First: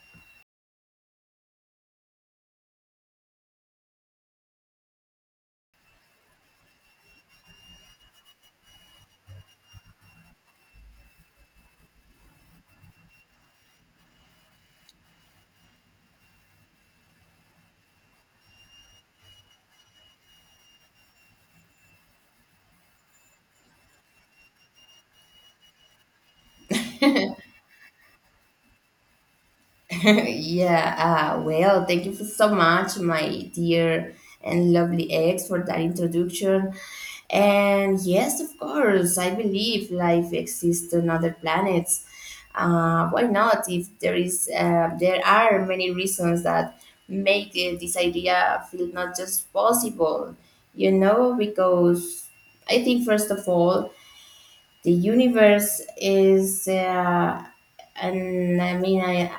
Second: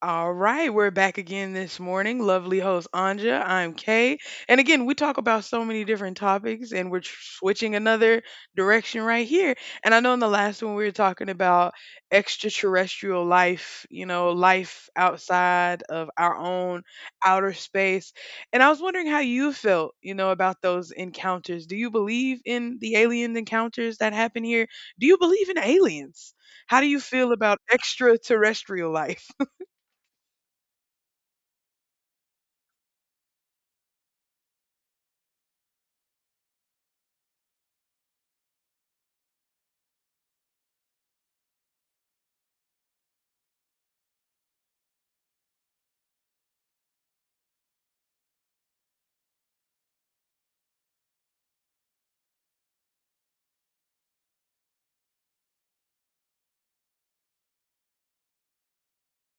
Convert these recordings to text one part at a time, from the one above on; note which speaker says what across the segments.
Speaker 1: All right, we're back again this morning. Lovely host Anja, I'm Kay. And again, we talk about so many different topics and switching another direction right here. And I know in the last one we were talking about extraterrestrial life, you know, life outside of our own outer space. And I was wondering how you felt, you know, about those encounters. Do you believe in the alien encounters that happen here? Do you believe in aliens? How do you feel about extraterrestrial life?
Speaker 2: Yeah, well, thank you for so much, my dear and lovely ex, for that introduction. And yes, of course, I believe life exists on other planets. Why not? If there is, There are many reasons that make this idea feel not just possible, you know, because I think first of all, the universe is and I mean I,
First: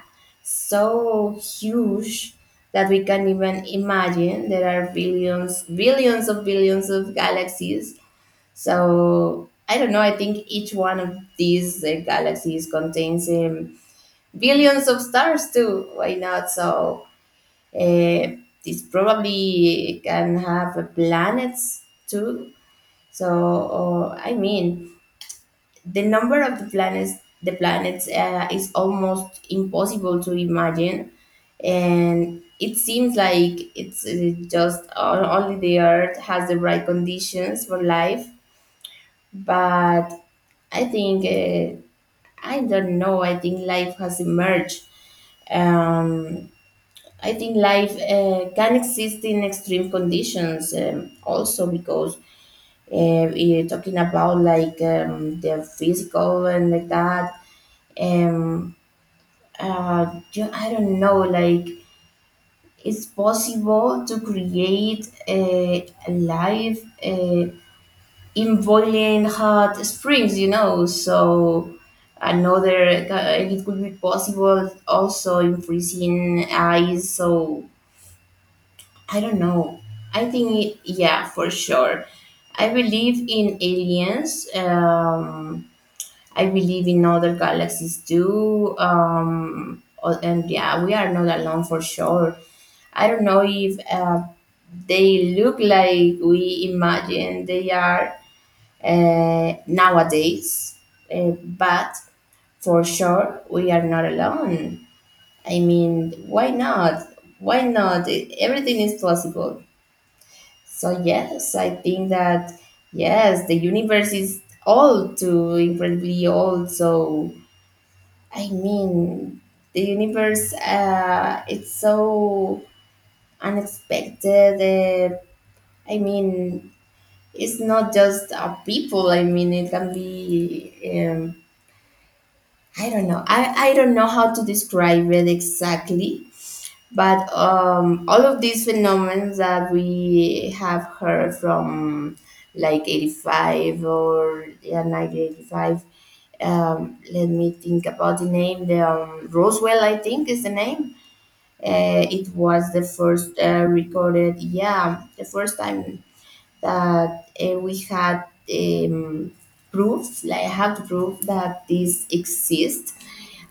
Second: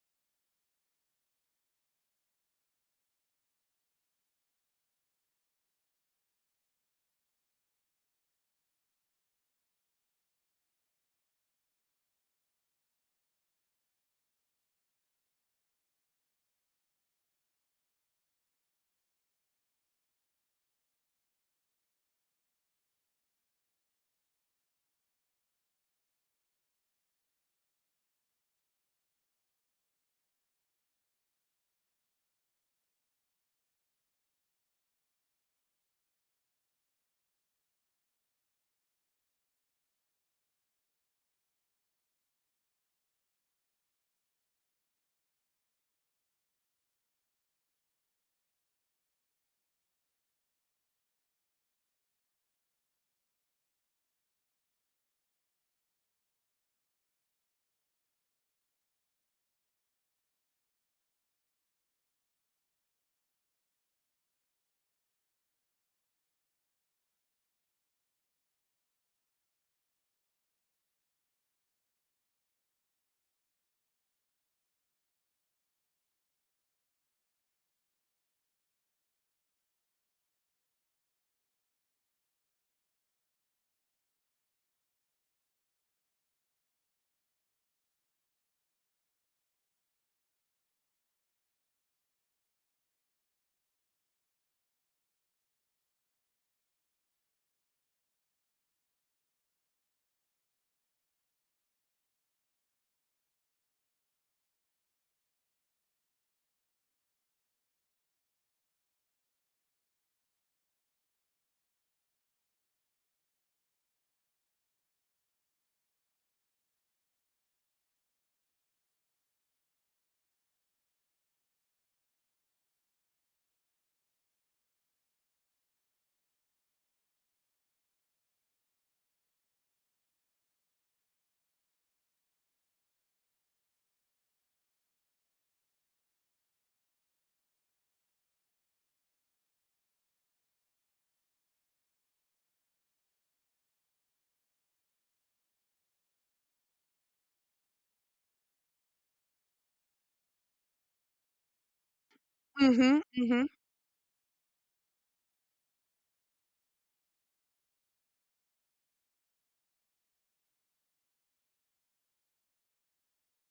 Speaker 2: so huge that we can't even imagine. There are billions of billions of galaxies, so I don't know. I think each one of these galaxies contains billions of stars too, why not? So uh, this probably can have planets too. So or, I mean the number of the planets, the planets is almost impossible to imagine. And it seems like it's just o- only the earth has the right conditions for life, but I think, I don't know, I think life has emerged. um, I think life can exist in extreme conditions, also because you're talking about like, the physical and like that. Um, I don't know, like it's possible to create a life in boiling hot springs, you know. So another, it could be possible also in freezing ice. So I don't know. I think, it, yeah, for sure. I believe in aliens. I believe in other galaxies too. And yeah, we are not alone for sure. I don't know if they look like we imagine they are nowadays, but for sure we are not alone. I mean, why not? Why not? Everything is possible. So yes, I think that yes, the universe is old too, incredibly old. So I mean, the universe, it's so unexpected. Uh, I mean, it's not just people. I mean, it can be. Um, I don't know. I don't know how to describe it exactly, but all of these phenomena that we have heard from like 85, or yeah, 1985, let me think about the name. The, Roswell, I think, is the name. It was the
Speaker 1: Mhm,
Speaker 2: first
Speaker 1: mhm.
Speaker 2: recorded, yeah, the first time that we had, um, proof, like I have proof that this exists.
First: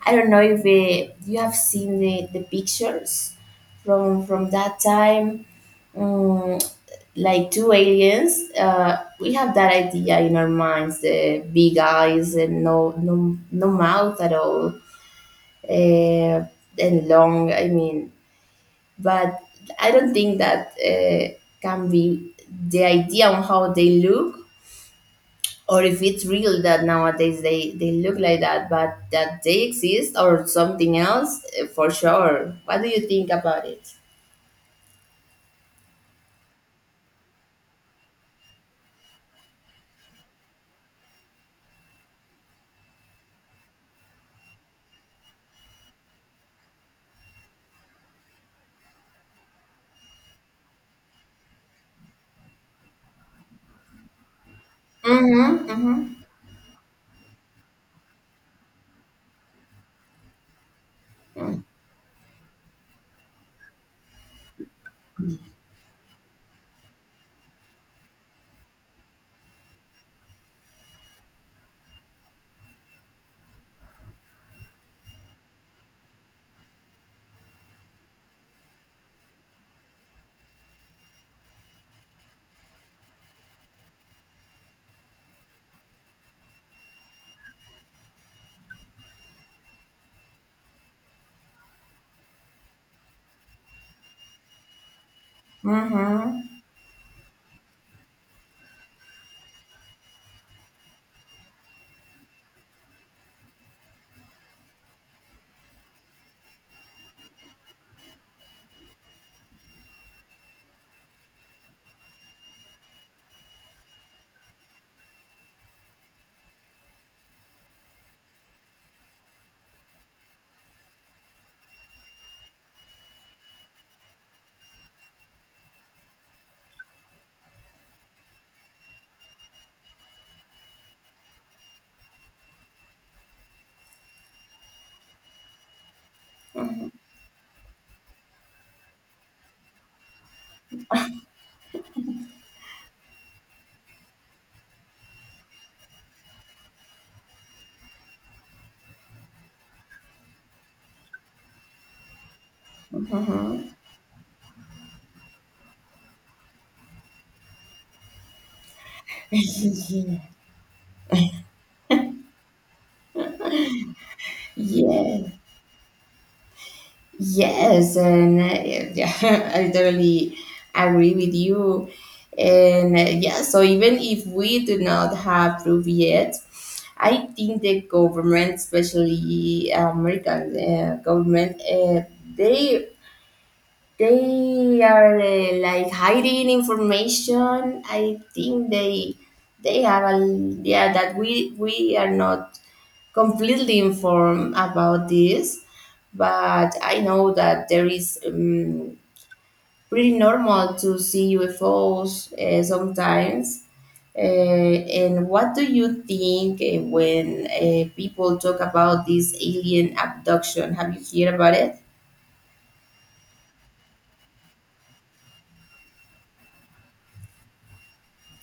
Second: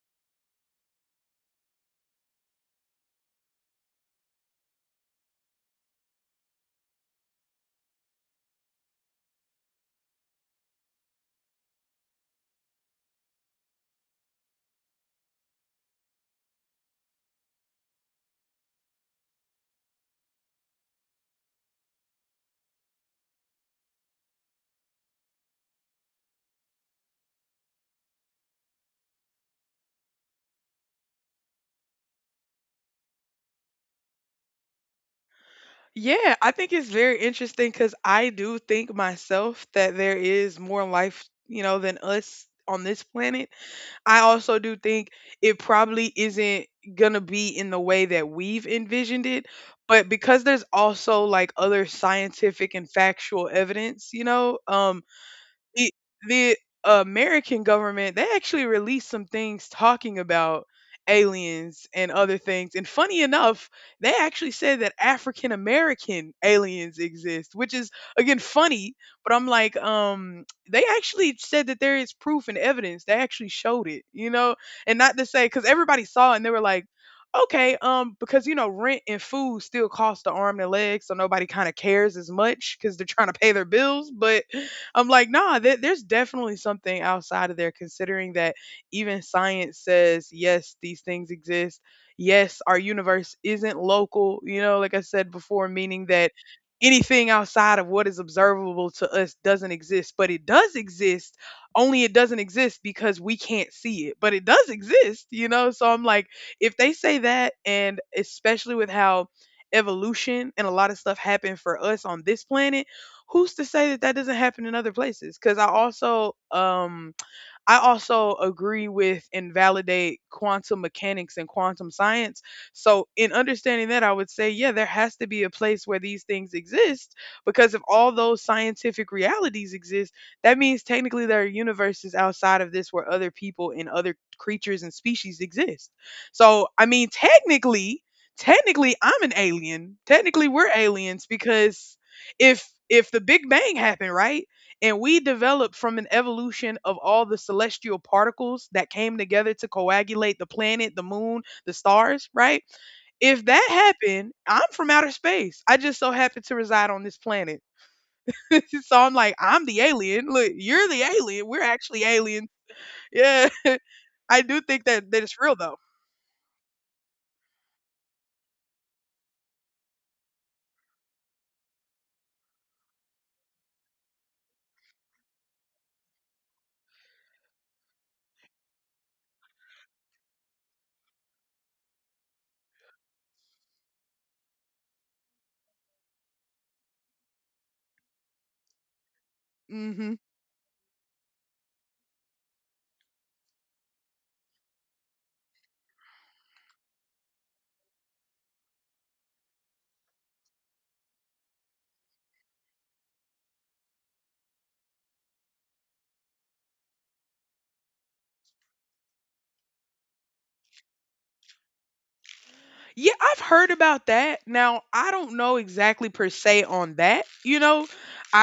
Speaker 2: I don't know if you have seen the pictures from that time, um, like two aliens. We have that idea in our minds: the big eyes and no mouth at all, uh, and long. I mean, but I don't think that can be the idea on how they look, or if it's real that nowadays they look like that, but that they exist or something else, for sure. What do you think about it?
Speaker 1: Yeah, I think it's very interesting because I do think myself that there is more life, you know, than us on this planet. I also do think it probably isn't gonna be in the way that we've envisioned it, but because there's also like other scientific and factual evidence, you know,
Speaker 2: Mm-hmm,
Speaker 1: the
Speaker 2: mm-hmm,
Speaker 1: the American government, they actually released some things talking about aliens and other things. And funny enough, they actually said that African American aliens exist, which is again funny, but I'm like, um, they actually said that there is proof and evidence. They actually showed it, you know? And not to say, cuz everybody saw it and they were like, okay, because, you know, rent and food still cost the arm and a leg, so nobody kind of cares as much because they're trying to pay their bills. But I'm like, nah, there's definitely something outside of there, considering that even science says, yes, these things exist. Yes, our universe isn't local, you know, like I said before, meaning that
Speaker 2: mm-hmm.
Speaker 1: anything outside of what is observable to us doesn't exist, but it does exist. Only it doesn't exist because we can't see it, but it does exist, you know? So I'm like, if they say that, and especially with how evolution and a lot of stuff happened for us on this planet, who's to say that that doesn't happen in other places? Because I also agree with and validate quantum mechanics and quantum science. So, in understanding that, I would say, yeah, there has to be a place where these things exist, because if all those scientific realities exist, that means technically there are universes outside of this where other people and other creatures and species exist. So, I mean, technically, technically I'm an alien. Technically we're aliens because if the Big Bang happened, right? And we developed from an evolution of all the celestial particles that came together to coagulate the planet, the moon, the stars, right? If that happened, I'm from outer space. I just so happen to reside on this planet. So I'm like, I'm the alien. Look, you're the alien. We're actually aliens. Yeah. I do think that
Speaker 2: Yes.
Speaker 1: it's real though.
Speaker 2: Yes, and yeah, I totally agree with you. And yeah, so even if we do not have proof yet, I think the government, especially American, government, they, they are like hiding information. I think they have
Speaker 1: Hmm.
Speaker 2: a, yeah, that we are not completely informed about this, but I know that there is, pretty normal to see UFOs sometimes. And what do you think when people talk about this alien abduction? Have you heard about it?
Speaker 1: Yeah, I've heard about that. Now, I don't know exactly per se on that, you know,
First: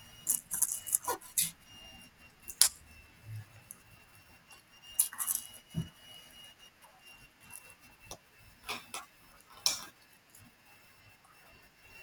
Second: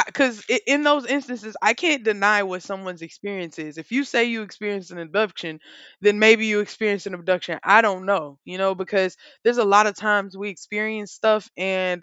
Speaker 1: because in those instances, I can't deny what someone's experience is. If you say you experienced an abduction, then maybe you experienced an abduction. I don't know, you know, because there's a lot of times we experience stuff and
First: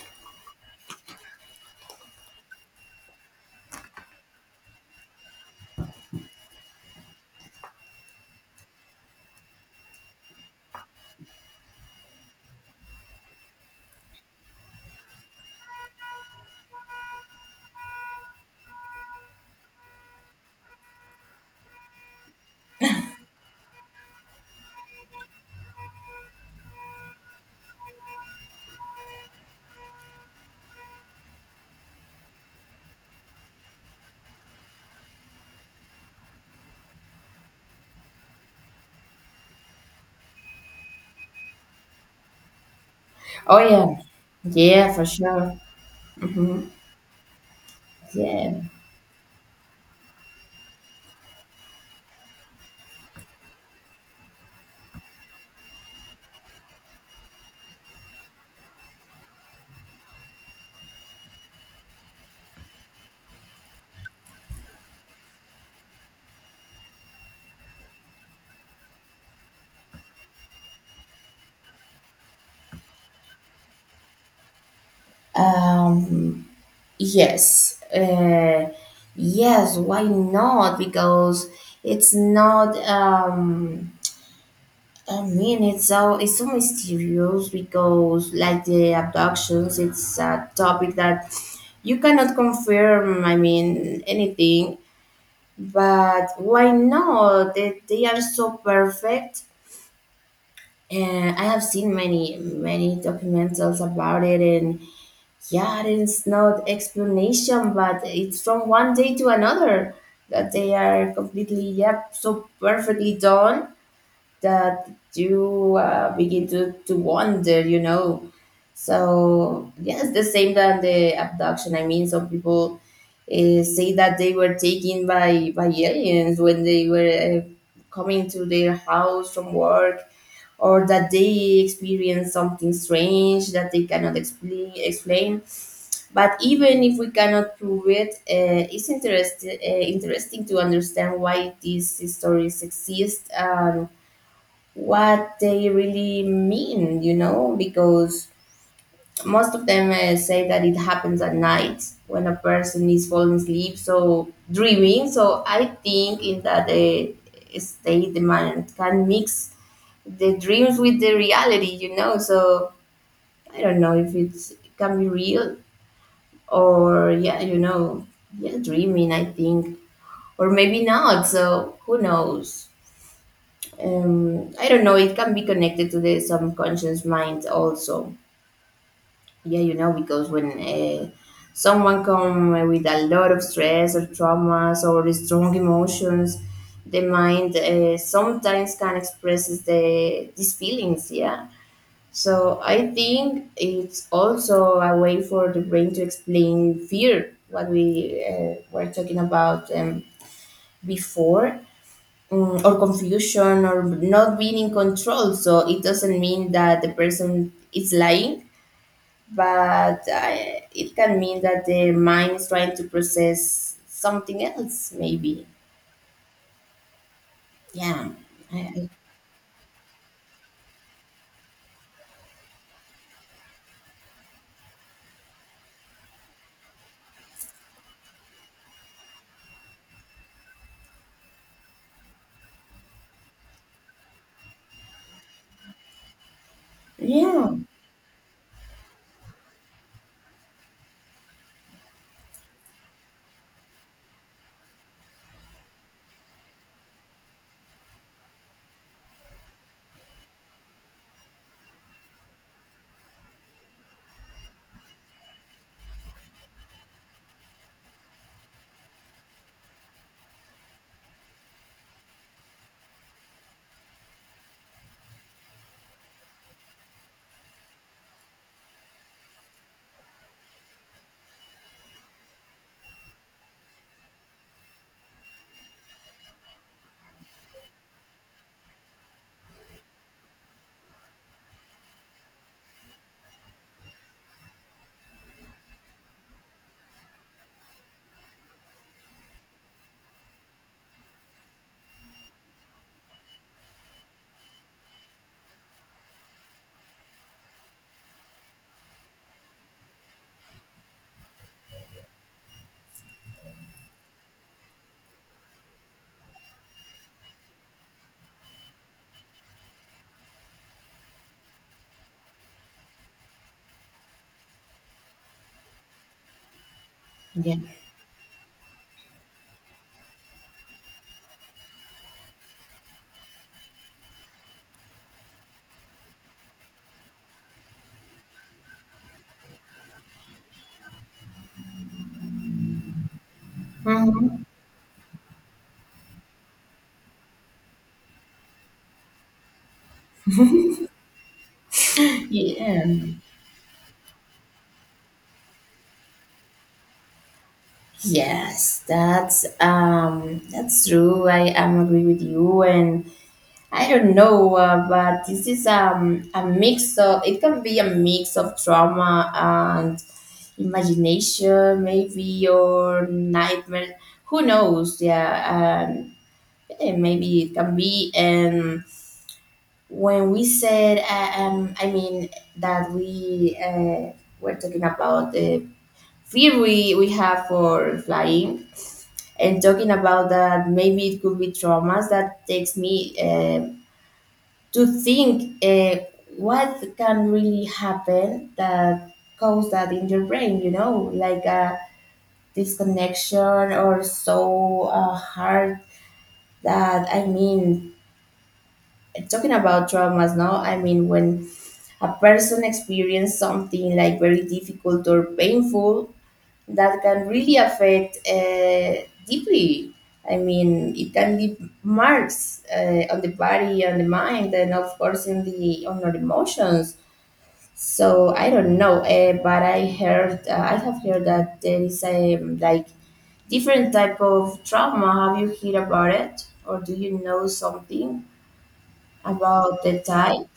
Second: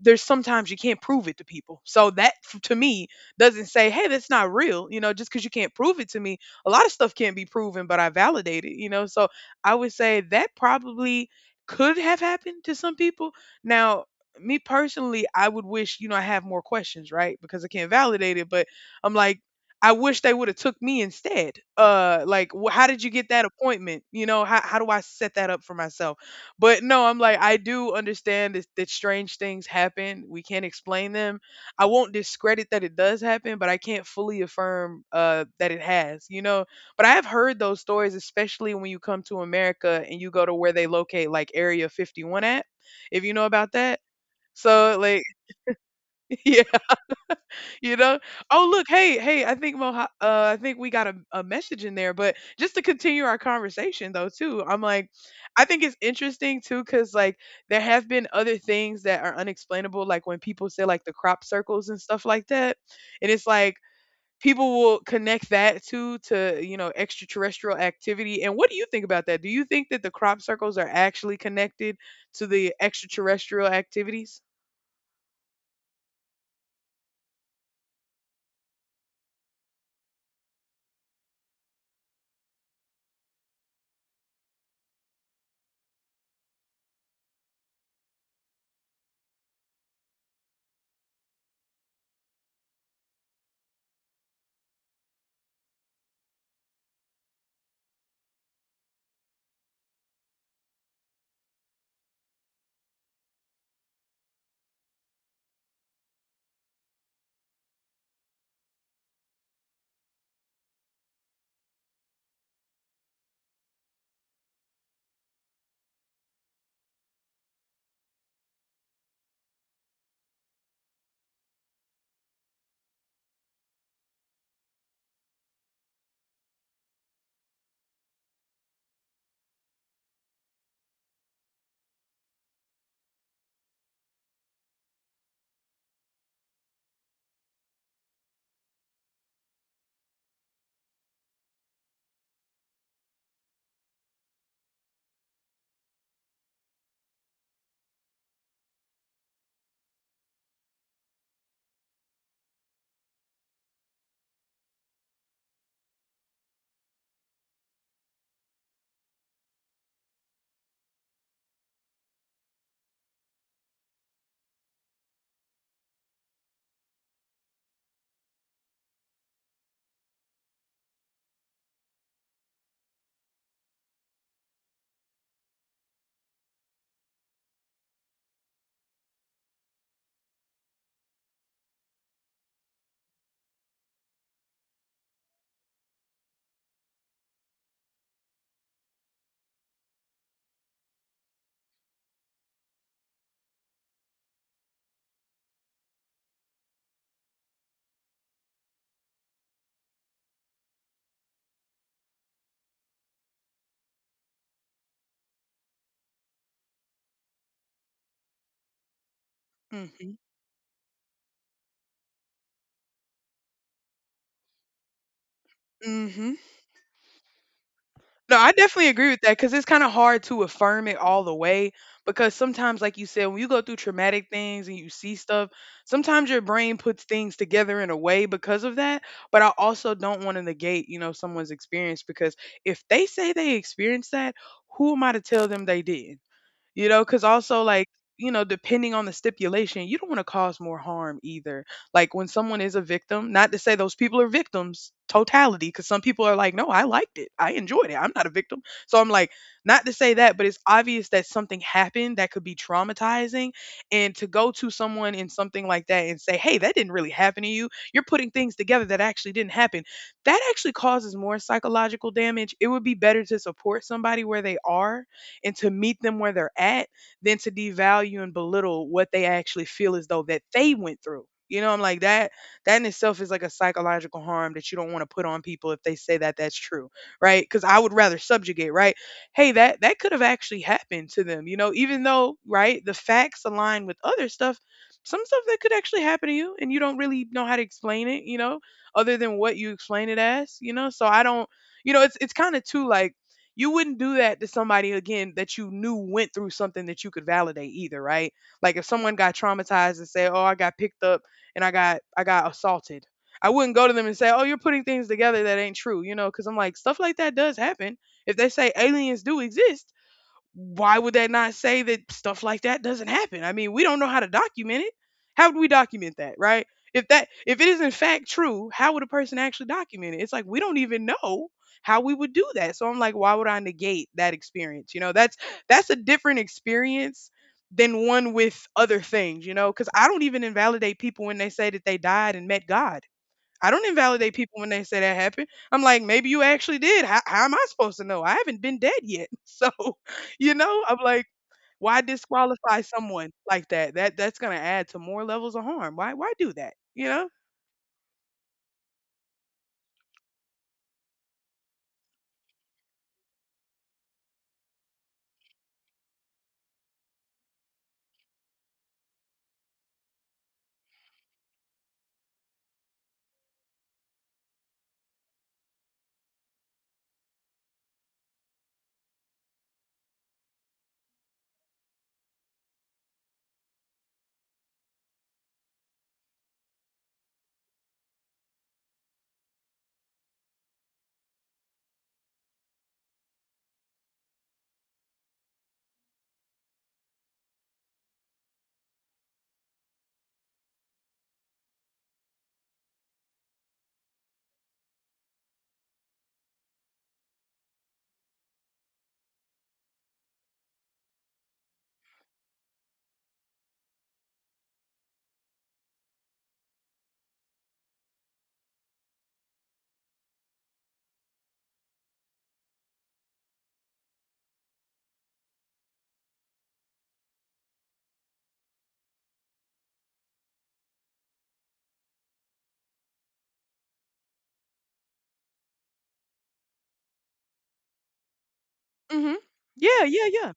Speaker 1: there's sometimes you can't prove it to people. So to me doesn't say, hey, that's not real, you know, just because you can't prove it to me. A lot of stuff can't be proven, but I validate it, you know. So I would say that probably could have happened to some people. Now, me personally, I would wish, you know, I have more questions, right? Because I can't validate it, but I'm like, I wish they would have took me instead. Like, how did you get that appointment? You know, how do I set that up for myself? But no, I'm like, I do understand that strange things happen. We can't explain them. I won't discredit that it does happen, but I can't fully affirm that it has. You know, but I have heard those stories, especially when you come to America and you go to where they locate like Area 51 at, if you know
Speaker 2: Oh
Speaker 1: about
Speaker 2: yeah,
Speaker 1: that.
Speaker 2: yeah,
Speaker 1: So
Speaker 2: for
Speaker 1: like,
Speaker 2: sure.
Speaker 1: yeah,
Speaker 2: Mhm.
Speaker 1: you know.
Speaker 2: Yeah.
Speaker 1: Oh look, hey, hey, I think Moha, I think we got a message in there. But just to continue our conversation though, too, I'm like, I think it's interesting too, cause like there have been other things that are unexplainable, like when people say like the crop circles and stuff like that, and it's like people will connect that to you know extraterrestrial activity. And what do you think about that? Do you think that the crop circles are actually connected to the extraterrestrial activities?
Speaker 2: Um, yes. Yes. Why not? Because it's not. I mean, it's so mysterious because, like the abductions, it's a topic that you cannot confirm. I mean, anything. But why not? They are so perfect. And I have seen many, many documentals about it. And yeah, I didn't know the explanation, but it's from one day to another that they are completely, yep, so perfectly done that you begin to wonder, you know. So, yes, the same than the abduction. I mean, some people say that they were taken by aliens when they were coming to their house from work, or that they experience something strange that they cannot explain. But even if we cannot prove it, it's interesting to understand why these stories exist and what they really mean, you know, because most of them say that it happens at night when a person is falling asleep, so dreaming. So I think in that state, the mind can mix the dreams with the reality, you know. So I don't know if it's, it can be real or, yeah, you know, yeah, dreaming, I think, or maybe not. So who knows? I don't know. It can be connected to the subconscious mind also, yeah, you know, because when someone come with a lot of stress or traumas or strong emotions, the mind sometimes can expresses these feelings, yeah. So I think it's also a way for the brain to explain fear, what we were talking about, before. Mm, or confusion, or not being in control. So it doesn't mean that the person is lying, but
Speaker 1: Hmm.
Speaker 2: it can mean that the mind is trying to process something else, maybe.
Speaker 1: Hmm.
Speaker 2: Yeah.
Speaker 1: No, I
Speaker 2: I- I-
Speaker 1: definitely agree with that because it's kind of hard to affirm it all the way. Because sometimes, like you said, when you go through traumatic things and you see stuff, sometimes your brain puts things together in a way because of that. But I also don't want to negate, you know, someone's experience, because if they say they experienced that, who am I to tell them they did? You know, because
Speaker 2: Yeah.
Speaker 1: also like, you know, depending on the stipulation, you don't want to cause more harm either. Like when someone is a victim, not to say those people are victims totality, because some people are like, no, I liked it, I enjoyed it, I'm not a victim. So I'm like, not to say that, but it's obvious that something happened that could be traumatizing, and to go to someone in something like that and say, hey, that didn't really happen to you, you're putting things together that actually didn't happen, that actually causes more psychological damage. It would be better to support somebody where they are and to meet them where they're at than to devalue and belittle what they actually feel as though that they went through. You know, I'm like that in itself is like a psychological harm that you don't want to put on people if they say that that's true, right? Cuz I would rather subjugate, right? Hey, that could have actually happened to them, you know, even though, right, the facts align with other stuff, some stuff that could actually happen to you and you don't really know how to explain it, you know, other than what you explain it as, you know? So I don't, you know, it's kind of too like, you wouldn't do that to somebody again that you knew went through something that you could validate either, right? Like if someone got traumatized and say, "Oh, I got picked up and I got assaulted." I wouldn't go to them and say, "Oh, you're putting things together that ain't true," you know, cuz I'm like stuff like that does happen. If they say aliens do exist, why would they not say that stuff like that doesn't happen? I mean, we don't know how to document it. How would we document that, right? If that
Speaker 2: Yeah.
Speaker 1: if it is in fact true, how would a person actually document it? It's like we don't even know how we would do that. So I'm like, why would I negate that experience? You know, that's a different experience than one with other things, you know, cuz I don't even invalidate people when they say that they died and met God. I don't invalidate
Speaker 2: Mhm.
Speaker 1: people when they say that happened. I'm like, maybe you actually did. How am I supposed to know? I haven't been dead yet. So, you know, I'm like, why disqualify
Speaker 2: Yeah.
Speaker 1: someone like that? That that's gonna add to more levels of harm. Why do that? You know?
Speaker 2: Yes, that's true. I am agree with you, and I don't know, but this is, a mix of, it can be a mix of trauma and imagination, maybe, or nightmare. Who knows? Yeah, maybe it can be. And when we said, that we were talking about the fear we have for flying, and talking about that maybe it could be traumas that takes me to think what can really happen, that cause that in your brain, you know, like a disconnection, or so hard. That I mean Talking about traumas, no, I mean, when a person experiences something like very difficult or painful, that can really affect deeply. I mean, it can leave marks on the body, on the mind, and of course in the, on our emotions. So I don't know, but I heard, I have heard that there is a, like different type of trauma. Have you heard about it, or do you know something
Speaker 1: Hmm.
Speaker 2: about the
Speaker 1: Yeah, yeah,
Speaker 2: type?
Speaker 1: yeah.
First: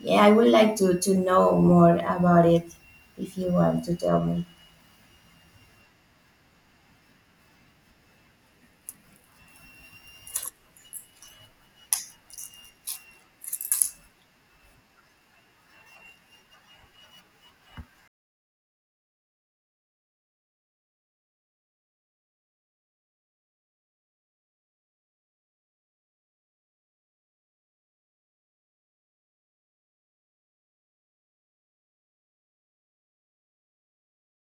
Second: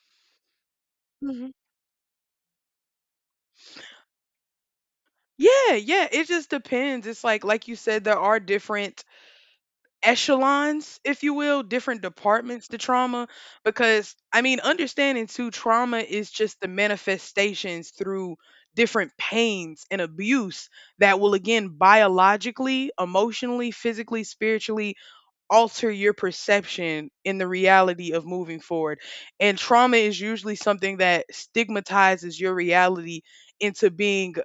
Speaker 2: Yeah, I would like to know
Speaker 1: Hmm.
Speaker 2: more about it if you want to tell me.
Speaker 1: Yeah, yeah. It just depends. It's like you said, there are different echelons, if you will, different departments to trauma. Because, I mean, understanding too, trauma is just the manifestations through different pains and abuse that will, again, biologically, emotionally, physically, spiritually alter your perception in the reality of moving forward. And trauma is usually something that stigmatizes your reality into being,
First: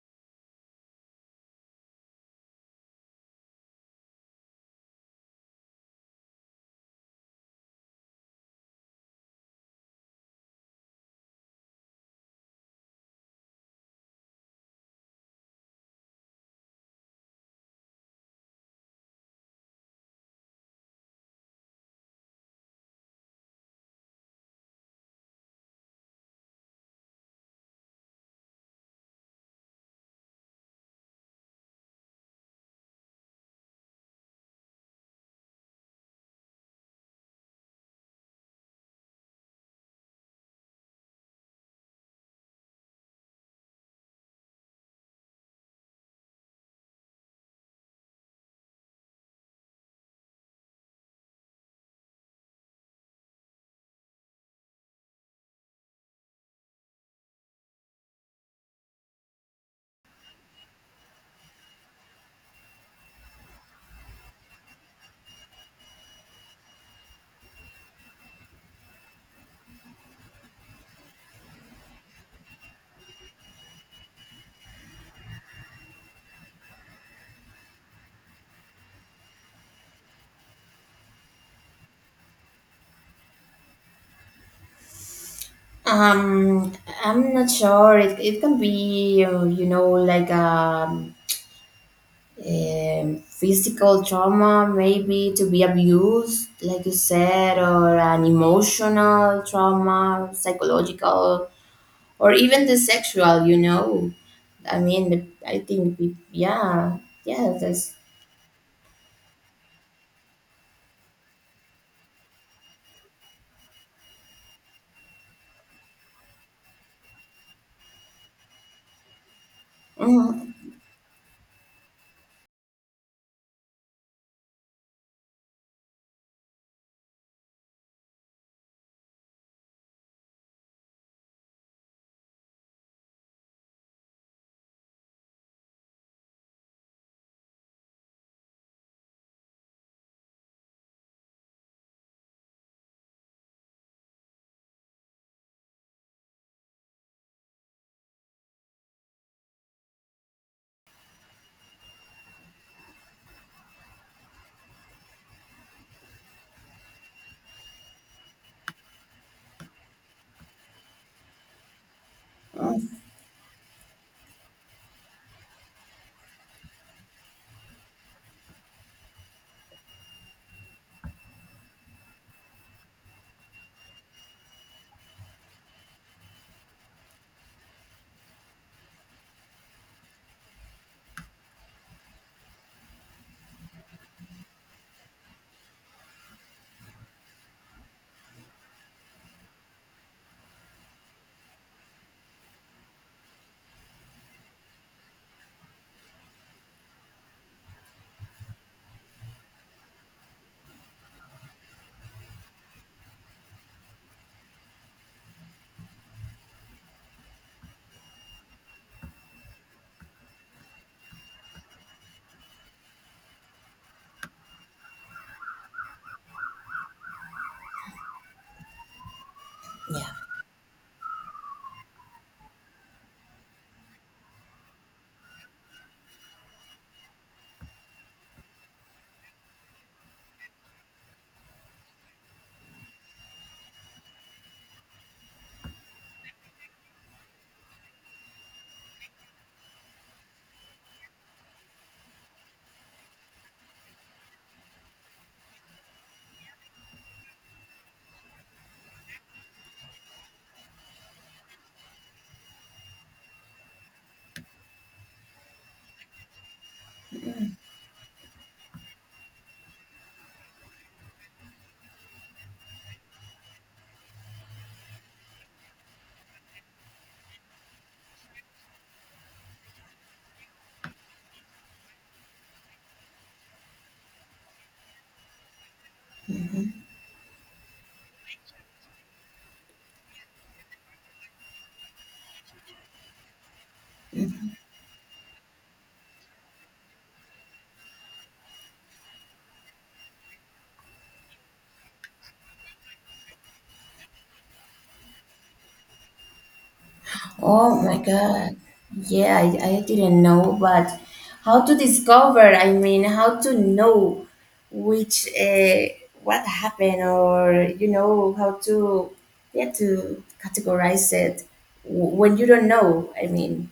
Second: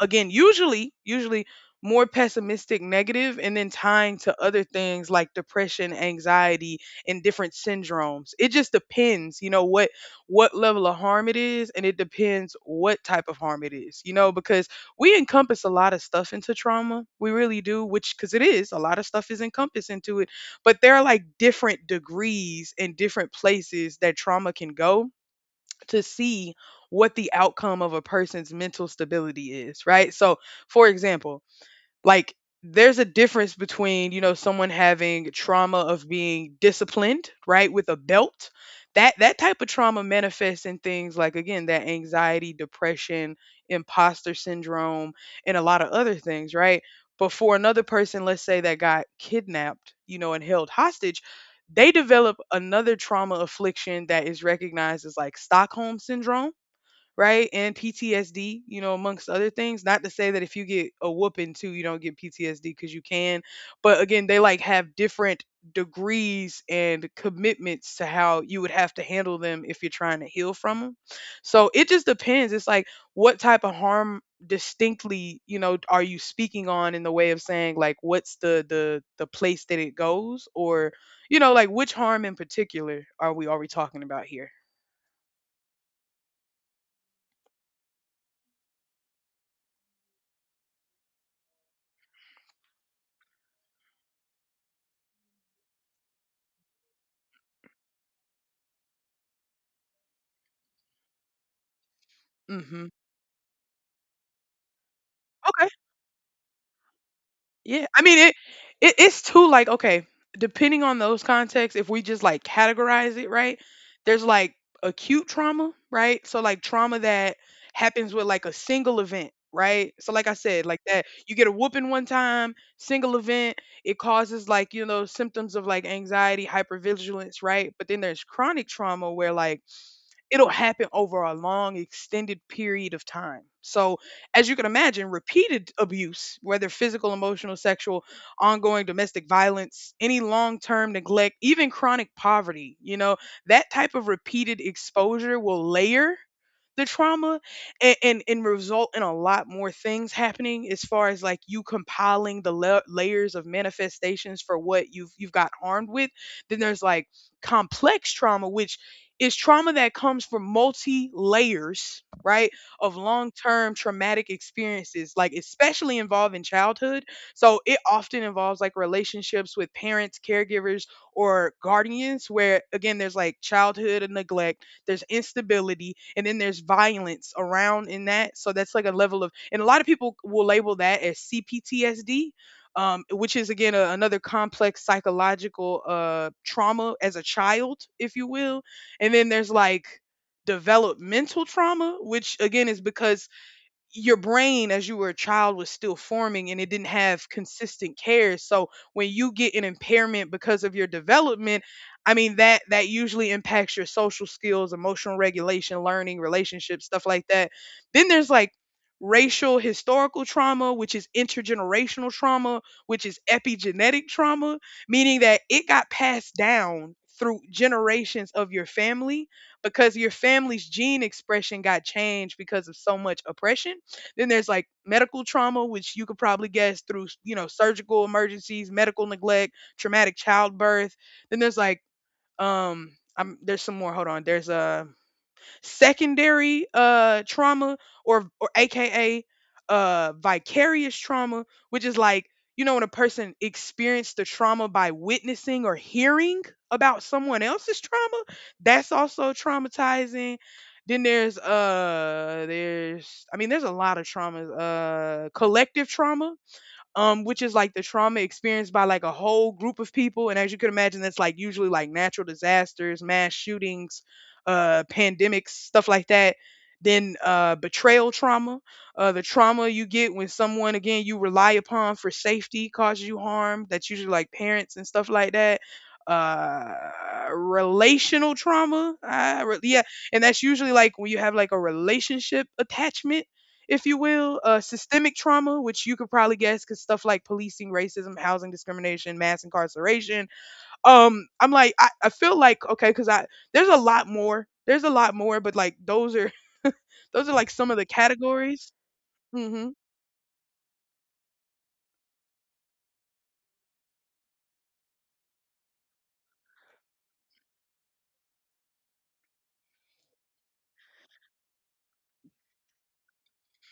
Speaker 1: again, usually more pessimistic, negative, and then tying to other things like depression, anxiety, and different syndromes. It just depends, you know, what level of harm it is, and it depends what type of harm it is, you know, because we encompass a lot of stuff into trauma. We really do, which because it is a lot of stuff is encompassed into it, but there are like different degrees and different places that trauma can go to see what the outcome of a person's mental stability is, right? So, for example, like, there's a difference between, you know, someone having trauma of being disciplined, right, with a belt. That type of trauma manifests in things like, again, that anxiety, depression, imposter syndrome, and a lot of other things, right? But for another person, let's say that got kidnapped, you know, and held hostage, they develop another trauma affliction that is recognized as like Stockholm syndrome, right? And PTSD, you know, amongst other things. Not to say that if you get a whooping too, you don't get PTSD because you can. But again, they like have different degrees and commitments to how you would have to handle them if you're trying to heal from them. So it just depends. It's like what type of harm distinctly, you know, are you speaking on in the way of saying like what's the place that it goes, or you know like which harm in particular are we talking about here?
Speaker 2: Um, I'm not sure. It can be, you know, like a, physical trauma, maybe to be abused, like you said, or an emotional trauma, psychological, or even the
Speaker 1: Mhm.
Speaker 2: sexual, you know. I mean, I
Speaker 1: Okay.
Speaker 2: think, yeah, yeah,
Speaker 1: Yeah,
Speaker 2: that's.
Speaker 1: I mean it's too like okay, depending on those contexts, if we just like categorize it right, there's like acute trauma, right? So like trauma that happens with like a single event, right? So like I
Speaker 2: Mm,
Speaker 1: said, like that you get a whooping one time, single event, it causes like, you know, symptoms of like anxiety, hypervigilance, right? But then there's chronic trauma where like it'll happen over a long extended period of time, so as you can imagine, repeated abuse, whether physical, emotional, sexual, ongoing domestic violence, any long-term neglect, even chronic poverty, you know, that type of repeated exposure will layer the trauma, and result in a lot more things happening, as far as like you compiling the layers of manifestations for what you've got harmed with. Then there's like complex trauma, which is trauma that comes from multi layers, right, of
Speaker 2: mm.
Speaker 1: long term traumatic experiences, like especially involving childhood. So it often involves like relationships with parents, caregivers, or guardians, where again, there's like childhood and neglect, there's instability, and then there's violence around in that. So that's like a level of, and a lot of people will label that as CPTSD. Which is again another complex psychological trauma as a child, if you will. And then there's like developmental trauma, which again is because your brain, as you were a child, was still forming and it didn't have consistent care. So when you get an impairment because of your development, I mean, that usually impacts your social skills, emotional regulation, learning, relationships, stuff like that. Then there's like racial historical trauma, which is intergenerational trauma, which is epigenetic trauma, meaning that it got passed down through generations of your family because
Speaker 2: Yeah.
Speaker 1: your family's gene expression got changed because of so much oppression. Then there's like medical trauma, which you could probably guess through, you know, surgical emergencies, medical neglect, traumatic childbirth. Then there's like um I'm there's some more. Hold on. There's a secondary trauma, or aka vicarious trauma, which is like, you know, when a person experienced the trauma by witnessing or hearing about someone else's trauma, that's also traumatizing. Then there's, I mean, there's a lot of traumas. Collective trauma, which is like the trauma experienced by like a whole group of people. And as you could imagine, that's like usually like natural disasters, mass shootings, pandemics, stuff like that. Then betrayal trauma, the trauma you get when someone, again, you rely upon for safety causes you harm. That's usually like parents and stuff like that. Uh, Relational trauma, yeah, and that's usually like when you have like a relationship attachment, if you will. Systemic trauma, which you could probably guess, because stuff like policing, racism, housing discrimination, mass incarceration. I'm like, I feel like okay, because I there's a lot more, there's a lot more, but like those are those are like some of
Speaker 2: Oh
Speaker 1: the
Speaker 2: my God.
Speaker 1: categories.
Speaker 2: Yeah, I,
Speaker 1: Hmm
Speaker 2: I didn't know, but how to discover? I mean, how to know which, what happened, or you know how to, yeah, to categorize it when you don't know. I mean,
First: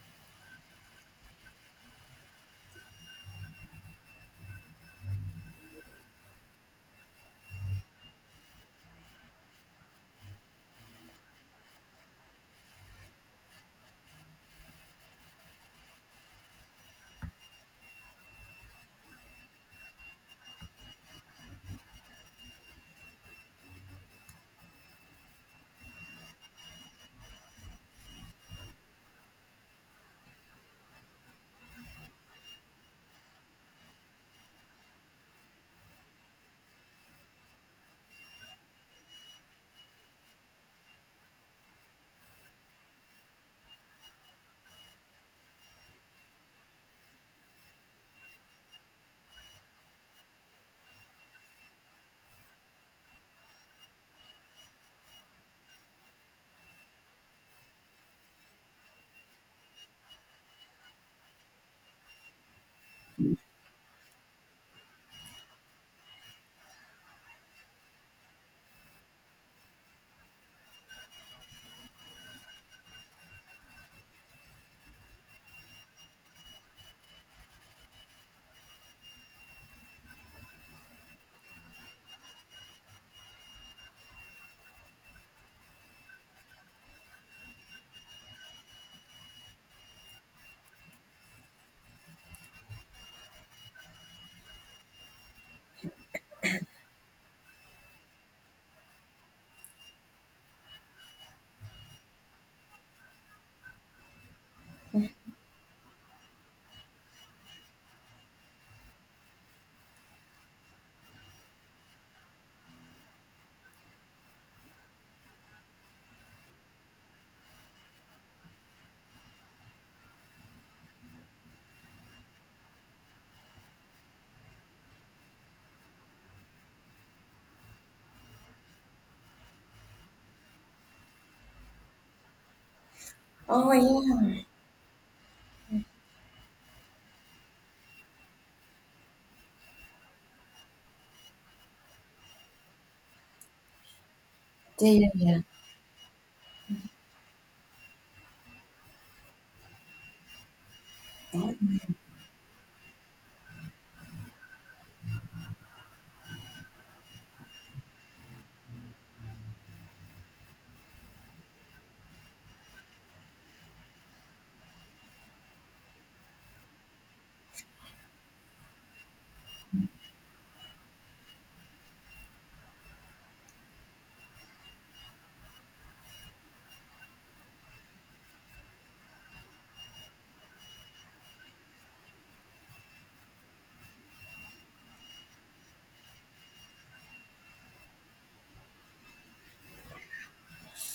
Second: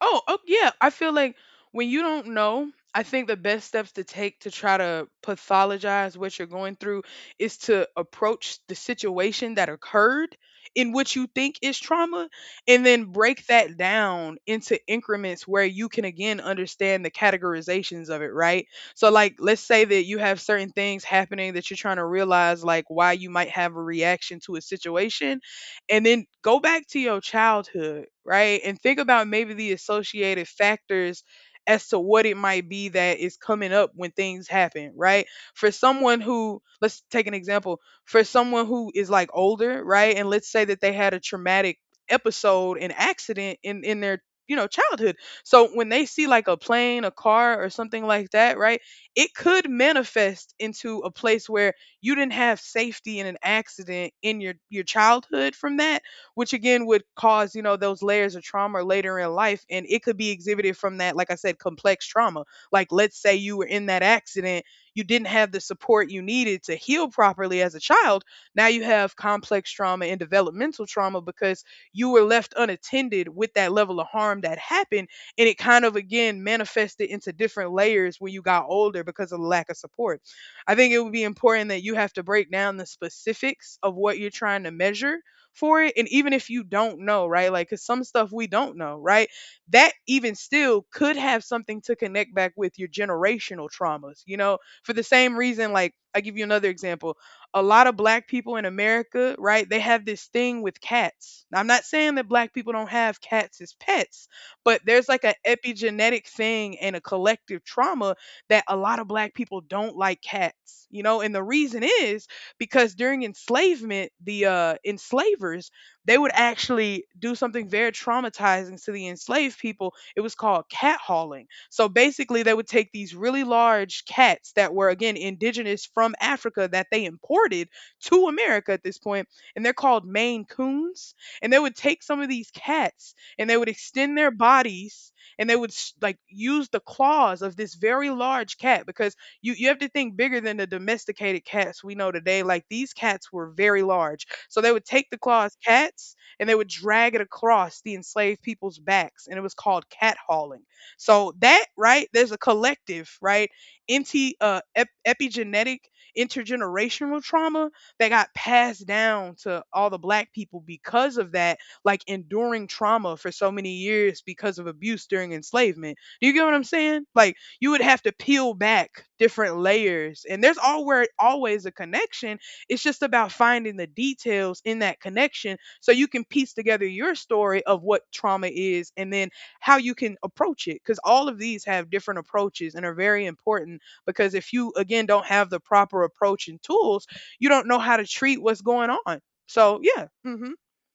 Speaker 1: Oh yeah. I feel like when you don't know, I think the best steps to take to try to pathologize what you're going through is to approach the situation that occurred in what you think is trauma, and then break that down into increments where you can again understand the categorizations of it, right? So like let's say that you have certain things happening that you're trying to realize, like why you might have a reaction to a situation, and then go back to your childhood, right? And think about maybe the associated factors as to what it might be that is coming up when things happen, right? For someone who, let's take an example, for someone who is like older, right? And let's say that they had a traumatic episode, an accident in their, you know, childhood. So when they see like a plane, a car, or something like that, right? It could manifest into a place where you didn't have safety in an accident in your childhood from that, which again would cause, you know, those layers of trauma later in life, and it could be exhibited from that, like I said, complex trauma. Like let's say you were in that accident, you didn't have the support you needed to heal properly as a child, now you have complex trauma and developmental trauma because you were left unattended with that level of harm that happened, and it kind of again manifested into different layers when you got older because of the lack of support. I think it would be important that you have to break down the specifics of what you're trying to measure for it. And even if you don't know, right? Like, cause some stuff we don't know, right? That even still could have something to connect back with your generational traumas, you know, for the same reason, like, I give you another example. A lot of black people in America, right? They have this thing with cats. Now, I'm not saying that black people don't have cats as pets, but there's like an epigenetic thing and a collective trauma that a lot of black people don't like cats, you know, and the reason is because during enslavement, the enslavers, they would actually do something very traumatizing to the enslaved people. It was called cat hauling. So basically, they would take these really large cats that were again indigenous from Africa, that they imported to America at this point, and they're called Maine Coons. And they would take some of these cats and they would
Speaker 2: oh
Speaker 1: extend their
Speaker 2: yeah,
Speaker 1: bodies, and they would like use the claws of this very large cat because you have to think bigger than the domesticated cats we know today. Like these cats were very large, so they would
Speaker 2: yeah,
Speaker 1: take the
Speaker 2: yeah.
Speaker 1: claws cats and they would drag it across the enslaved people's backs, and it was called cat hauling. So that right there's a collective, right, anti epigenetic intergenerational trauma that got passed down to all the black people because of that, like enduring trauma for so many years because of abuse during enslavement. Do you get what I'm saying? Like you would have to peel back different layers, and there's always, always a connection. It's just about finding the details in that connection so you can piece together your story of what trauma is, and then how you can approach it, cuz all of these have different approaches and are very important, because if you again don't have the proper approach and tools, you don't know how to treat what's going on. So, yeah. Mhm.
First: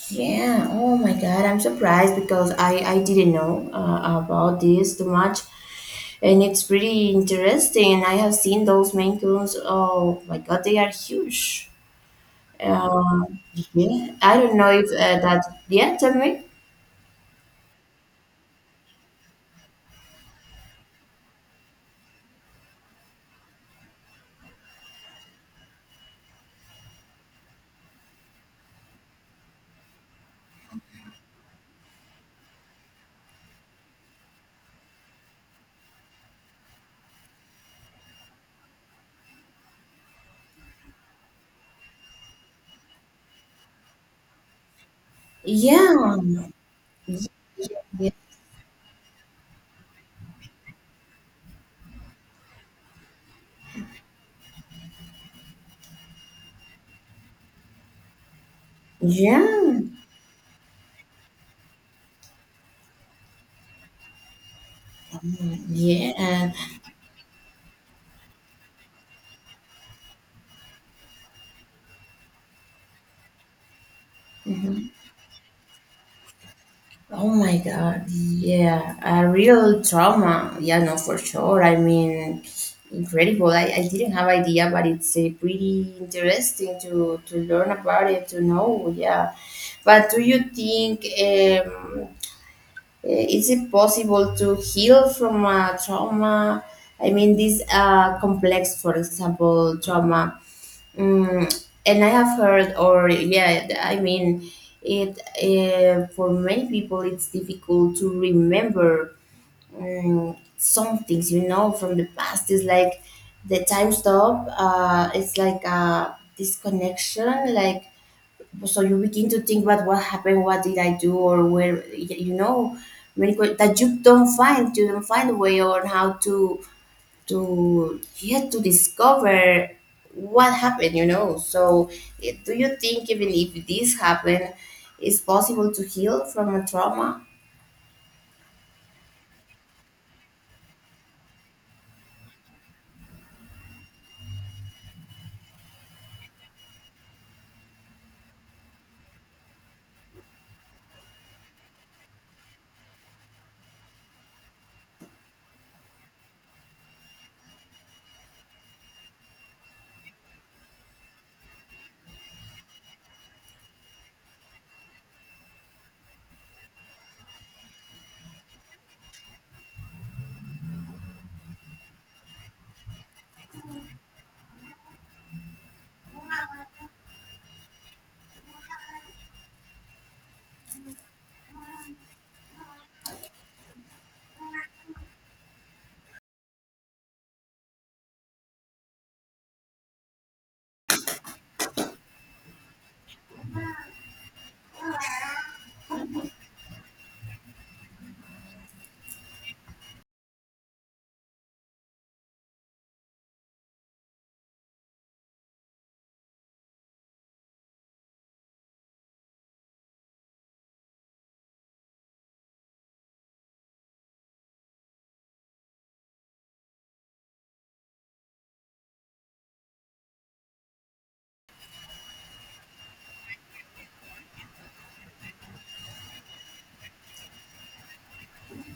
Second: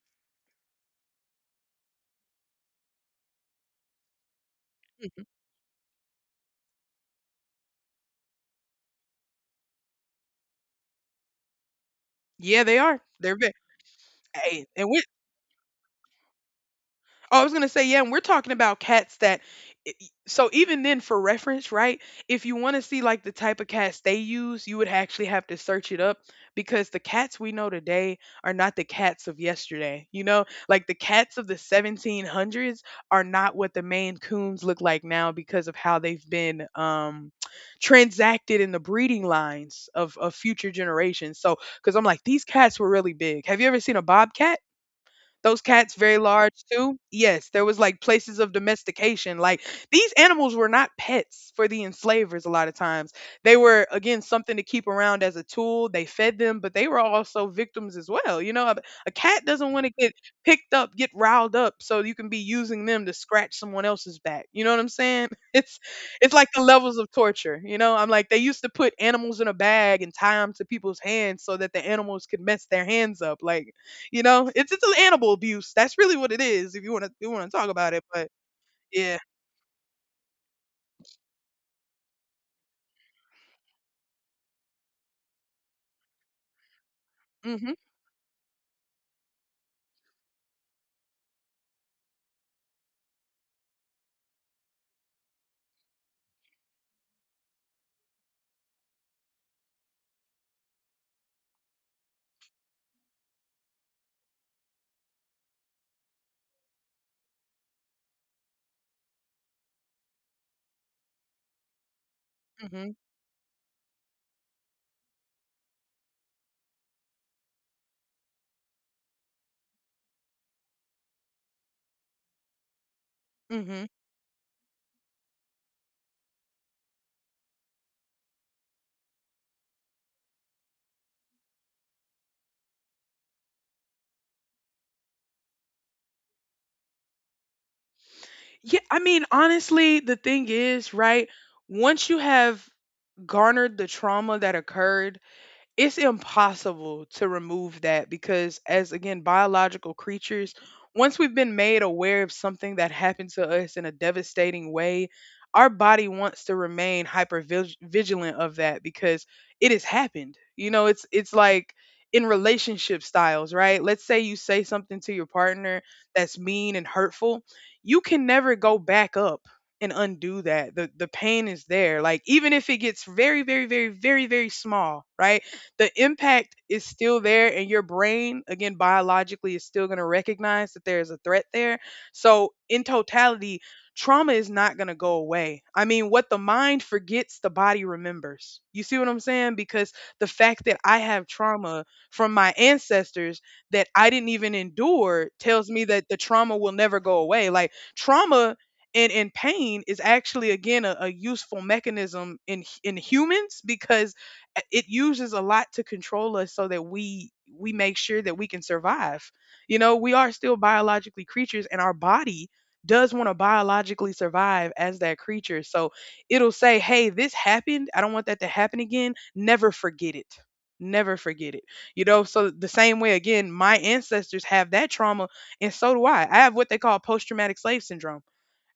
Speaker 2: Yeah. Oh my God. I'm surprised because I didn't know about this too much, and it's pretty interesting. And I have seen those Maine Coons. Oh my God, they are huge.
Speaker 1: Yeah, they are.
Speaker 2: Uh,
Speaker 1: They're big.
Speaker 2: yeah. I don't
Speaker 1: Hey,
Speaker 2: know if
Speaker 1: and we.
Speaker 2: that. Yeah. Tell me.
Speaker 1: Oh, I was gonna say yeah, and we're talking about cats that. So even then, for reference, right? If you want to see like the type of cats they use, you would actually have to search it up, because the cats we know today are not the cats of yesterday. You know, like the cats of the 1700s are not what the Maine Coons look like now, because of how they've been transacted in the breeding lines of future generations. So, because I'm like, these cats were really big. Have you ever seen a bobcat? Those cats
Speaker 2: Yeah.
Speaker 1: very large too. Yes, there was like
Speaker 2: Yeah.
Speaker 1: places of domestication. Like these animals were not pets for the enslavers a lot of times. They were, again, something to keep around as a tool. They fed them, but they were also victims as well. You know, a cat doesn't want to get picked up, get riled up so you can be using them to scratch someone else's back. You know what I'm saying? It's like
Speaker 2: Yeah.
Speaker 1: the levels of torture. You know, I'm like they used to put animals in a bag and tie them to people's hands so that the animals could mess their hands up. Like you know, it's
Speaker 2: Yeah.
Speaker 1: an animal abuse. That's really what it is, if you wanna
Speaker 2: Oh my
Speaker 1: talk about
Speaker 2: God,
Speaker 1: it, but
Speaker 2: yeah,
Speaker 1: yeah.
Speaker 2: a real trauma. Yeah, no, for sure. I mean, incredible. I didn't have idea, but it's pretty interesting to learn
Speaker 1: Mhm,
Speaker 2: about it, to know. Yeah, but do you think, is it possible to heal from a trauma? I mean, this complex, for example, trauma. Mm, and I have heard, or yeah, I mean, it for many people it's difficult to remember, mm, some things, you know, from the past. It's
Speaker 1: mhm,
Speaker 2: like the time stop. It's like a disconnection. Like so, you begin to think about what happened, what did I do, or where, you know, many that
Speaker 1: mhm.
Speaker 2: you don't find a way on how to yeah to discover what happened, you know. So do you think even if this happened, it's possible to heal from a trauma?
Speaker 1: Yeah, I mean, honestly, the thing is, right, once you have garnered the trauma that occurred, it's impossible to remove that, because as again biological creatures, once we've been made aware of something that happened to us in a devastating way, our body wants to remain hyper vigilant of that, because it has happened. You know, it's like in relationship styles, right, let's say you say something to your partner that's mean and hurtful, you can never go back up and undo that. The pain is there. Like even if it gets very, very, very, very, very small, right, the impact is still there, and your brain, again, biologically, is still going to recognize that there's a threat there. So in totality, trauma is not going to go away. I mean, what the mind forgets, the body remembers. You see what I'm saying? Because the fact that I have trauma from my ancestors that I didn't even endure tells me that the trauma will never go away. Like trauma and pain is actually, again, a useful mechanism in humans, because it uses a lot to control us, so that we make sure that we can survive. You know, we are still biologically creatures, and our body does want to biologically survive as that creature. So it'll say, hey, this happened, I don't want that to happen again, never forget it, never forget it. You know, so the same way, again, my ancestors have that trauma, and so do I. I have what they call post-traumatic slave syndrome.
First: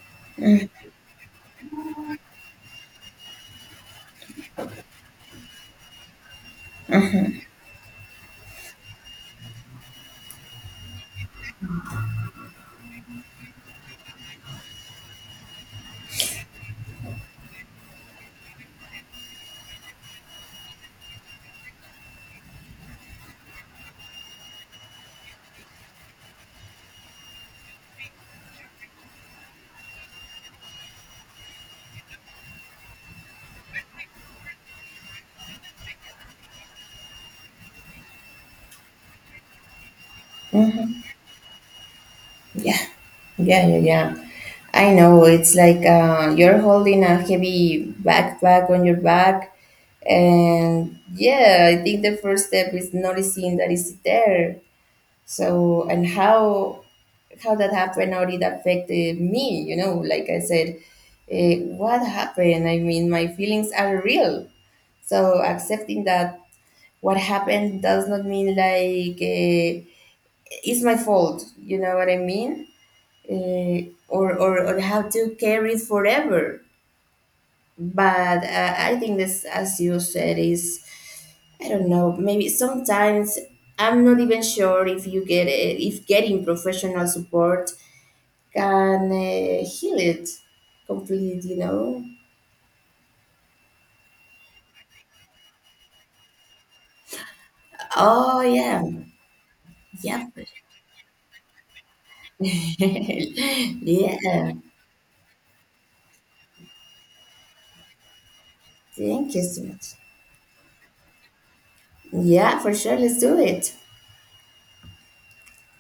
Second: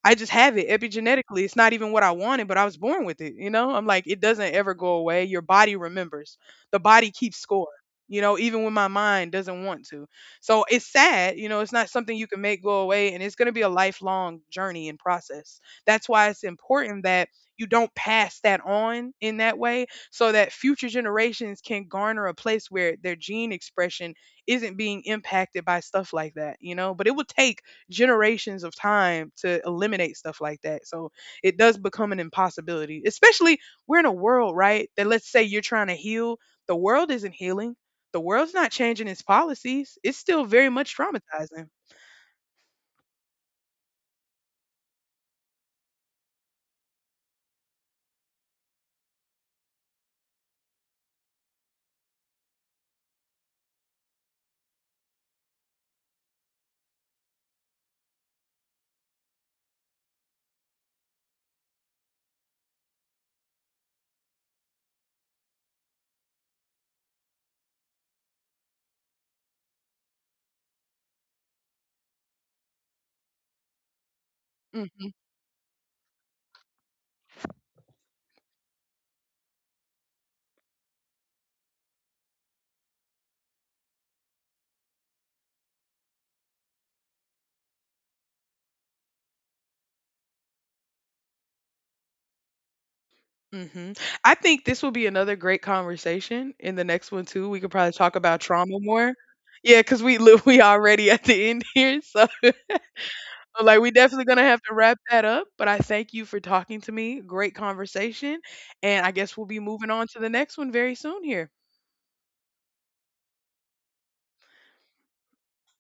Speaker 1: I just have it epigenetically. It's not even what I wanted, but I was born with it. You know, I'm like, it doesn't ever go away. Your body remembers, the body keeps score, you know, even when my mind doesn't want to. So it's sad, you know, it's not something you can make go away. And it's going to be a lifelong journey and process. That's why it's important that you don't pass that on in that way, so that future generations can garner a place where their gene expression isn't being impacted by stuff like that, you know. But it will take generations of time to eliminate stuff like that. So it does become an impossibility, especially we're in a world, right? That let's say you're trying to heal, the world isn't healing. The world's not changing its policies. It's still very much
Speaker 2: Mm-hmm.
Speaker 1: traumatizing.
Speaker 2: Yeah, yeah, yeah, yeah. I know. It's like you're holding a heavy backpack on your back, and yeah, I think the first step is noticing that it's there. So, and how that happened, how it affected me? You know, like I said, what happened? I mean, my feelings are real. So accepting that what happened does not mean like, it's my fault. You know what I mean? Or have
Speaker 1: Hmm
Speaker 2: to carry it forever. But I think this, as you said, is, I don't know. Maybe sometimes I'm not even sure if you get it, if getting professional support can heal it completely, you know?
Speaker 1: hmm I think this will be another great conversation in the next one too. We could probably talk about
Speaker 2: Oh,
Speaker 1: trauma
Speaker 2: yeah.
Speaker 1: more. Yeah, because we
Speaker 2: Yeah,
Speaker 1: live we already at the end here. So Like, we definitely gonna
Speaker 2: yeah.
Speaker 1: have to wrap that up, but I thank you for talking to me. Great conversation, and I
Speaker 2: Thank
Speaker 1: guess
Speaker 2: you
Speaker 1: we'll be
Speaker 2: so
Speaker 1: moving
Speaker 2: much.
Speaker 1: on to the next one very soon here.
Speaker 2: Yeah, for sure. Let's do it.